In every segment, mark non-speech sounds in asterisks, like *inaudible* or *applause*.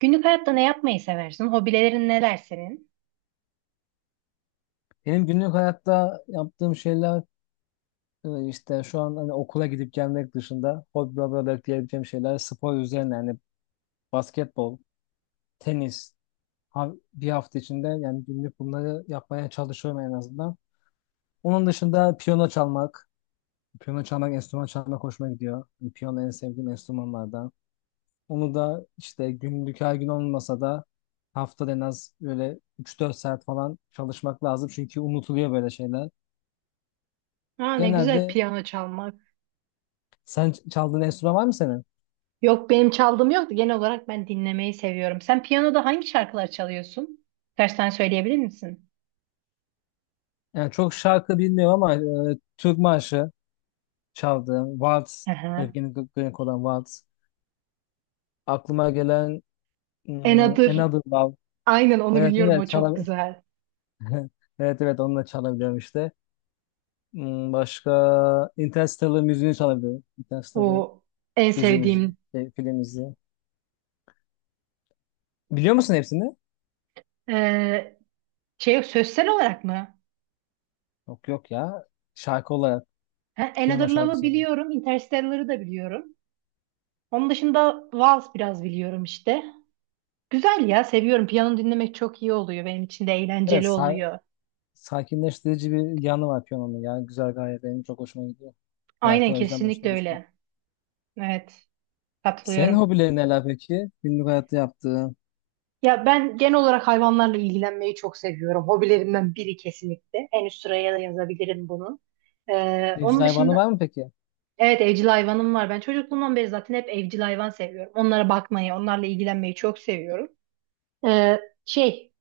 Günlük hayatta ne yapmayı seversin? Hobilerin neler senin? Benim günlük hayatta yaptığım şeyler, işte şu an, hani, okula gidip gelmek dışında hobi olarak diyebileceğim şeyler spor üzerine. Yani basketbol, tenis, bir hafta içinde, yani günlük, bunları yapmaya çalışıyorum en azından. Onun dışında piyano çalmak, enstrüman çalmak hoşuma gidiyor. Yani piyano en sevdiğim enstrümanlardan. Onu da işte, günlük her gün olmasa da, haftada en az böyle üç dört saat falan çalışmak lazım, çünkü unutuluyor böyle şeyler. Ha ne güzel Genelde piyano çalmak. sen çaldığın enstrüman var mı senin? Yok benim çaldığım yok da genel olarak ben dinlemeyi seviyorum. Sen piyanoda hangi şarkılar çalıyorsun? Birkaç tane söyleyebilir misin? Yani çok şarkı bilmiyorum ama Türk marşı çaldığım, Waltz, Aha. Evgeni Grenk olan Waltz. Aklıma gelen Enadır. Another Love. Aynen onu Evet, biliyorum, o evet, çok güzel. *laughs* Evet, evet, onu da çalabiliyorum işte. Başka Interstellar müziğini çalabiliyorum. Interstellar O en dizi müziği, sevdiğim. şey, film müziği. Biliyor musun hepsini? Ee, Şey, sözsel olarak mı? Yok, yok ya. Şarkı olarak, Ha, Another piyano Love'ı şarkısı olarak. biliyorum, Interstellar'ı da biliyorum. Onun dışında Vals biraz biliyorum işte. Güzel ya, seviyorum. Piyano dinlemek çok iyi oluyor, benim için de eğlenceli Evet, oluyor. sakinleştirici bir yanı var piyanonun. Yani güzel, gayet benim çok hoşuma gidiyor. Zaten Aynen, o yüzden kesinlikle başlamıştım. öyle. Evet, Senin katılıyorum. hobilerin neler peki? Günlük hayatta yaptığın. Ya ben genel olarak hayvanlarla ilgilenmeyi çok seviyorum. Hobilerimden biri kesinlikle. En üst sıraya da yazabilirim bunu. Evcil Onun hayvanı var dışında mı peki? evet evcil hayvanım var. Ben çocukluğumdan beri zaten hep evcil hayvan seviyorum. Onlara bakmayı, onlarla ilgilenmeyi çok seviyorum. Ee, şey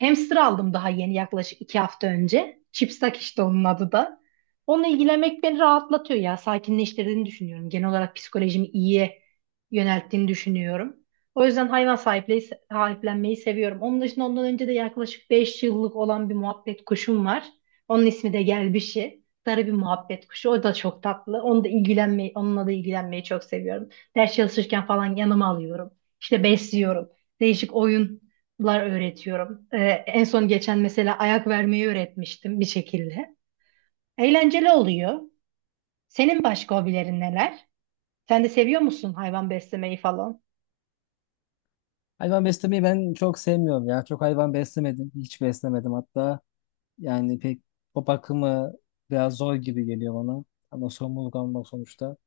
Hamster aldım daha yeni, yaklaşık 2 hafta önce. Chipsak işte onun adı da. Onunla ilgilenmek beni rahatlatıyor ya. Sakinleştirdiğini düşünüyorum. Genel olarak psikolojimi iyiye yönelttiğini düşünüyorum. O yüzden hayvan sahipliği, sahiplenmeyi seviyorum. Onun dışında, ondan önce de yaklaşık 5 yıllık olan bir muhabbet kuşum var. Onun ismi de Gelbişi. Sarı bir muhabbet kuşu. O da çok tatlı. Onu da ilgilenmeyi, onunla da ilgilenmeyi çok seviyorum. Ders çalışırken falan yanıma alıyorum. İşte besliyorum. Değişik oyun öğretiyorum. En son geçen mesela ayak vermeyi öğretmiştim bir şekilde. Eğlenceli oluyor. Senin başka hobilerin neler? Sen de seviyor musun hayvan beslemeyi falan? Hayvan beslemeyi ben çok sevmiyorum ya. Çok hayvan beslemedim. Hiç beslemedim hatta. Yani pek o bakımı biraz zor gibi geliyor bana. Ama sorumluluk almak sonuçta.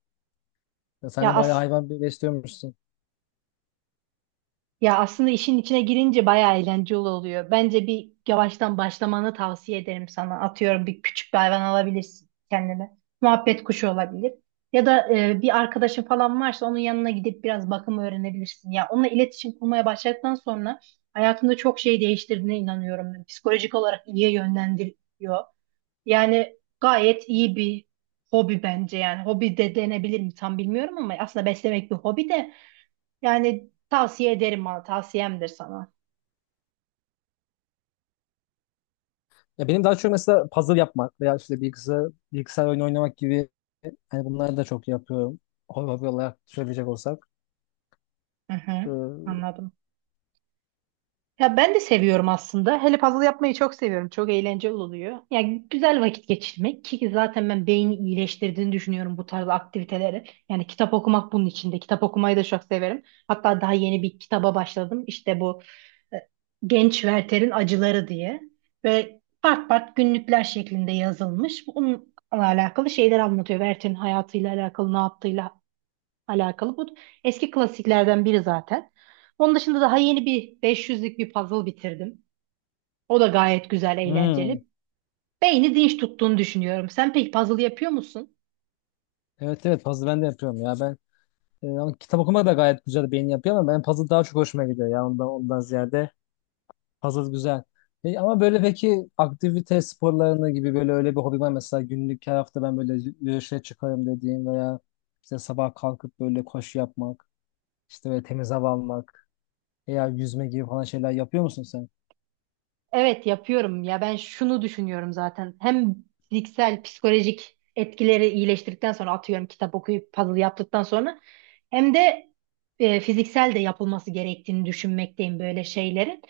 Ya sen Ya de bayağı as hayvan besliyormuşsun. Ya aslında işin içine girince bayağı eğlenceli oluyor. Bence bir yavaştan başlamanı tavsiye ederim sana. Atıyorum, bir küçük bir hayvan alabilirsin kendine. Muhabbet kuşu olabilir. Ya da bir arkadaşın falan varsa onun yanına gidip biraz bakım öğrenebilirsin. Ya onunla iletişim kurmaya başladıktan sonra hayatında çok şey değiştirdiğine inanıyorum ben. Psikolojik olarak iyiye yönlendiriyor. Yani gayet iyi bir hobi bence yani. Hobi de denebilir mi tam bilmiyorum ama aslında beslemek bir hobi de. Yani tavsiye ederim bana, tavsiyemdir sana. Ya benim daha çok mesela puzzle yapmak veya işte bilgisayar, bilgisayar oyunu oynamak gibi, hani bunları da çok yapıyorum. Hobi olarak söyleyecek olsak. Hı hı, Ee, anladım. Ya ben de seviyorum aslında. Hele puzzle yapmayı çok seviyorum. Çok eğlenceli oluyor. Yani güzel vakit geçirmek, ki zaten ben beyni iyileştirdiğini düşünüyorum bu tarz aktiviteleri. Yani kitap okumak bunun içinde. Kitap okumayı da çok severim. Hatta daha yeni bir kitaba başladım. İşte bu e, Genç Werther'in Acıları diye. Böyle part part günlükler şeklinde yazılmış. Bununla alakalı şeyler anlatıyor. Werther'in hayatıyla alakalı, ne yaptığıyla alakalı. Bu eski klasiklerden biri zaten. Onun dışında daha yeni bir 500'lük bir puzzle bitirdim. O da gayet güzel, hmm. eğlenceli. Beyni dinç tuttuğunu düşünüyorum. Sen peki puzzle yapıyor musun? Evet, evet, puzzle ben de yapıyorum ya. Ben ama kitap okumak da gayet güzel beyin yapıyor, ama ben puzzle daha çok hoşuma gidiyor ya, ondan ziyade puzzle güzel. Ama böyle, peki aktivite sporlarına gibi böyle öyle bir hobi var mı? Mesela günlük her hafta ben böyle yürüyüşe çıkarım dediğin, veya işte sabah kalkıp böyle koşu yapmak, işte böyle temiz hava almak veya yüzme gibi falan şeyler yapıyor musun sen? Evet yapıyorum ya, ben şunu düşünüyorum zaten. Hem fiziksel, psikolojik etkileri iyileştirdikten sonra, atıyorum kitap okuyup puzzle yaptıktan sonra, hem de fiziksel de yapılması gerektiğini düşünmekteyim böyle şeylerin.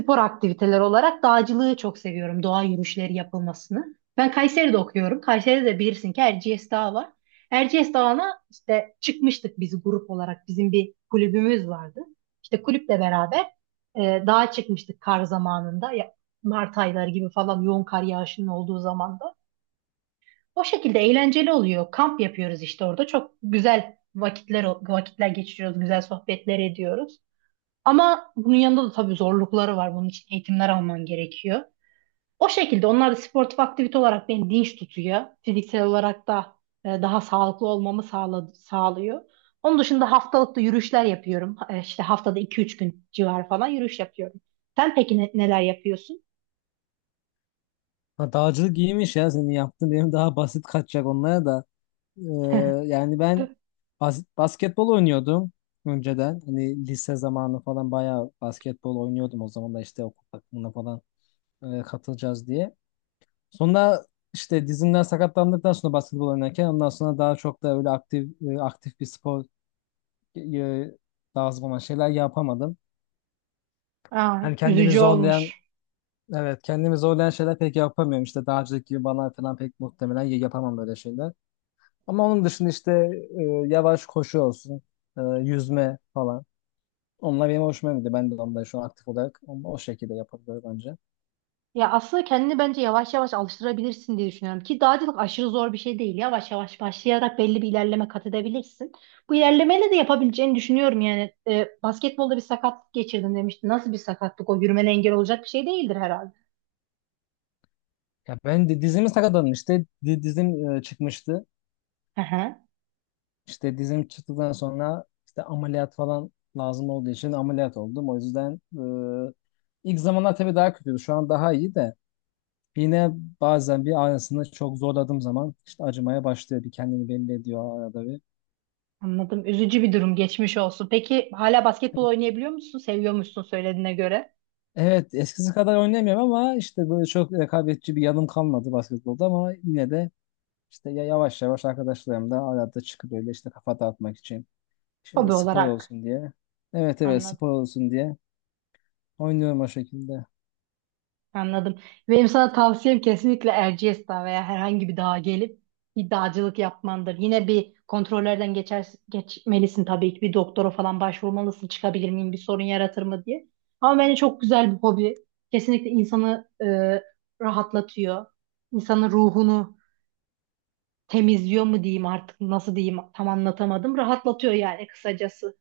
Spor aktiviteler olarak dağcılığı çok seviyorum. Doğa yürüyüşleri yapılmasını. Ben Kayseri'de okuyorum. Kayseri'de de bilirsin ki Erciyes Dağı var. Erciyes Dağı'na işte çıkmıştık biz grup olarak. Bizim bir kulübümüz vardı. İşte kulüple beraber dağa çıkmıştık kar zamanında. Ya, Mart ayları gibi falan yoğun kar yağışının olduğu zamanda. O şekilde eğlenceli oluyor. Kamp yapıyoruz işte orada. Çok güzel vakitler geçiriyoruz. Güzel sohbetler ediyoruz. Ama bunun yanında da tabii zorlukları var. Bunun için eğitimler alman gerekiyor. O şekilde onlar da sportif aktivite olarak beni dinç tutuyor. Fiziksel olarak da daha sağlıklı olmamı sağlıyor. Onun dışında haftalıkta yürüyüşler yapıyorum. İşte haftada 2 3 gün civarı falan yürüyüş yapıyorum. Sen peki neler yapıyorsun? Ha, dağcılık iyiymiş ya senin yaptığın, benim daha basit kaçacak onlara da. Ee, *laughs* Yani ben basketbol oynuyordum önceden. Hani lise zamanı falan bayağı basketbol oynuyordum, o zaman da işte okul takımına falan katılacağız diye. Sonra işte dizimden sakatlandıktan sonra basketbol oynarken ondan sonra daha çok da öyle aktif bir spor e, lazım olan şeyler yapamadım. Aa, Hani kendimi üzücü zorlayan, olmuş. evet, kendimi zorlayan şeyler pek yapamıyorum. İşte dağcılık gibi bana falan pek muhtemelen yapamam böyle şeyler. Ama onun dışında işte e, yavaş koşu olsun, yüzme falan. Onlar benim hoşuma gidiyor. Ben de onları şu an aktif olarak onu o şekilde yapabiliyorum bence. Ya aslında kendini bence yavaş yavaş alıştırabilirsin diye düşünüyorum. Ki dağcılık aşırı zor bir şey değil. Yavaş yavaş başlayarak belli bir ilerleme kat edebilirsin. Bu ilerlemeyle de yapabileceğini düşünüyorum yani. E, basketbolda bir sakatlık geçirdim demiştin. Nasıl bir sakatlık o? Yürümene engel olacak bir şey değildir herhalde. Ya ben de dizimi sakatladım işte. Dizim çıkmıştı. Hı hı. İşte dizim çıktıktan sonra işte ameliyat falan lazım olduğu için ameliyat oldum. O yüzden e, ilk zamanlar tabii daha kötüydü. Şu an daha iyi de yine bazen bir ağrısını çok zorladığım zaman işte acımaya başlıyor. Bir kendini belli ediyor arada bir. Anladım. Üzücü bir durum. Geçmiş olsun. Peki hala basketbol oynayabiliyor musun? Seviyormuşsun söylediğine göre. Evet, eskisi kadar oynayamıyorum, ama işte böyle çok rekabetçi bir yanım kalmadı basketbolda, ama yine de işte yavaş yavaş arkadaşlarımla arada çıkıp böyle, işte kafa dağıtmak için, işte Hobi spor olarak. olsun diye. Evet, evet, Anladım. spor olsun diye oynuyorum o şekilde. Anladım. Benim sana tavsiyem kesinlikle Erciyes Dağı veya herhangi bir dağa gelip bir dağcılık yapmandır. Yine bir kontrollerden geçer, geçmelisin tabii ki. Bir doktora falan başvurmalısın. Çıkabilir miyim? Bir sorun yaratır mı diye. Ama bence çok güzel bir hobi. Kesinlikle insanı rahatlatıyor. İnsanın ruhunu temizliyor mu diyeyim, artık nasıl diyeyim, tam anlatamadım. Rahatlatıyor yani kısacası.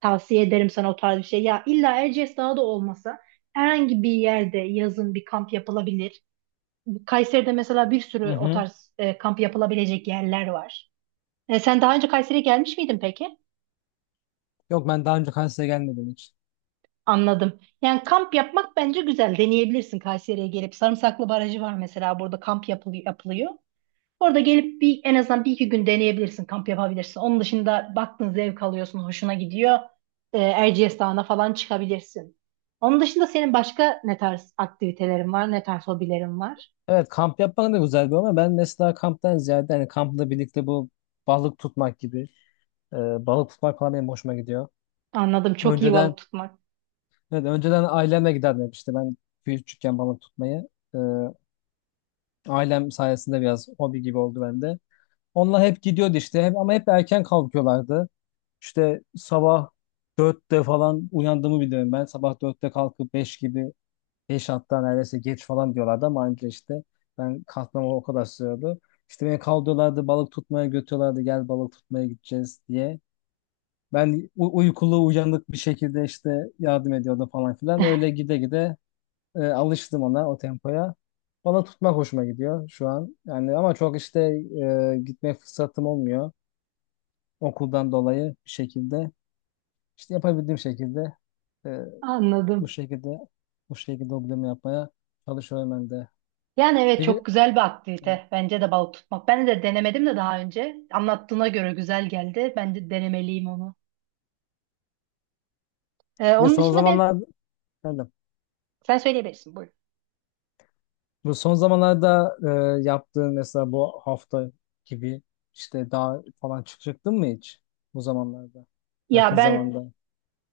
Tavsiye ederim sana o tarz bir şey. Ya illa Erciyes Dağı da olmasa herhangi bir yerde yazın bir kamp yapılabilir. Kayseri'de mesela bir Hı sürü o hı. tarz kamp yapılabilecek yerler var. E, sen daha önce Kayseri'ye gelmiş miydin peki? Yok, ben daha önce Kars'a gelmedim hiç. Anladım. Yani kamp yapmak bence güzel. Deneyebilirsin Kayseri'ye gelip. Sarımsaklı Barajı var mesela, burada kamp yapılıyor, yapılıyor. Orada gelip bir en azından bir iki gün deneyebilirsin, kamp yapabilirsin. Onun dışında baktın zevk alıyorsun, hoşuna gidiyor. E, Erciyes Dağı'na falan çıkabilirsin. Onun dışında senin başka ne tarz aktivitelerin var, ne tarz hobilerin var? Evet, kamp yapmak da güzel bir, ama ben mesela kamptan ziyade, hani kampla birlikte bu balık tutmak gibi, balık tutmak falan benim hoşuma gidiyor. Anladım. Çok iyi balık Önceden, tutmak. evet, önceden ailemle giderdim hep işte, ben küçükken balık tutmayı. E, Ailem sayesinde biraz hobi gibi oldu bende. Onlar hep gidiyordu işte hep, ama hep erken kalkıyorlardı. İşte sabah 4'te falan uyandığımı biliyorum ben. Sabah 4'te kalkıp 5 gibi, 5 hatta neredeyse geç falan diyorlardı, ama anca işte ben kalkmama o kadar sürüyordu. İşte beni kaldırıyorlardı, balık tutmaya götürüyorlardı, gel balık tutmaya gideceğiz diye. Ben uykulu uyanık bir şekilde işte yardım ediyordum falan filan. Öyle gide gide alıştım ona, o tempoya. Bana tutmak hoşuma gidiyor şu an. Yani ama çok işte gitme fırsatım olmuyor. Okuldan dolayı bir şekilde işte yapabildiğim şekilde e, bu Anladım. şekilde bu şekilde hobilerimi yapmaya çalışıyorum ben de. Yani evet Peki, çok güzel bir aktivite. Bence de balık tutmak. Ben de denemedim de daha önce. Anlattığına göre güzel geldi. Ben de denemeliyim onu. Bir Onun son dışında zamanlar, efendim, sen söyleyebilirsin. Buyurun. bu son zamanlarda yaptığın mesela bu hafta gibi, işte daha falan çıktın mı hiç bu zamanlarda? Ya Yakın ben zamanda.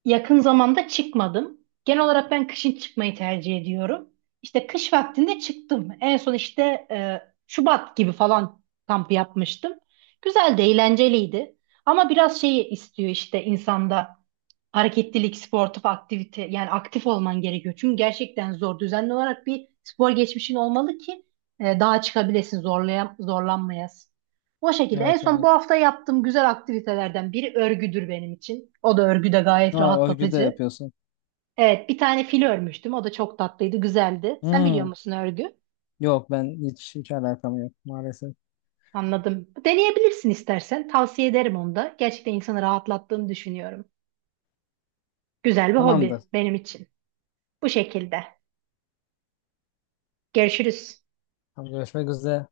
Yakın zamanda çıkmadım. Genel olarak ben kışın çıkmayı tercih ediyorum. İşte kış vaktinde çıktım. En son işte e, Şubat gibi falan kamp yapmıştım. Güzel de eğlenceliydi. Ama biraz şeyi istiyor işte insanda, hareketlilik, sportif aktivite, yani aktif olman gerekiyor. Çünkü gerçekten zor. Düzenli olarak bir spor geçmişin olmalı ki daha çıkabilesin, zorlanmayasın. O şekilde. En Evet, son bu evet. hafta yaptığım güzel aktivitelerden biri örgüdür benim için. O da, örgü de gayet Aa, örgü de rahatlatıcı. yapıyorsun. Evet, bir tane fil örmüştüm. O da çok tatlıydı, güzeldi. Sen biliyor Hmm. musun örgü? Yok, ben hiç hiç alakam yok maalesef. Anladım. Deneyebilirsin istersen. Tavsiye ederim onu da. Gerçekten insanı rahatlattığını düşünüyorum. Güzel bir Tamamdır. hobi benim için. Bu şekilde. Görüşürüz. Tamam, görüşmek üzere.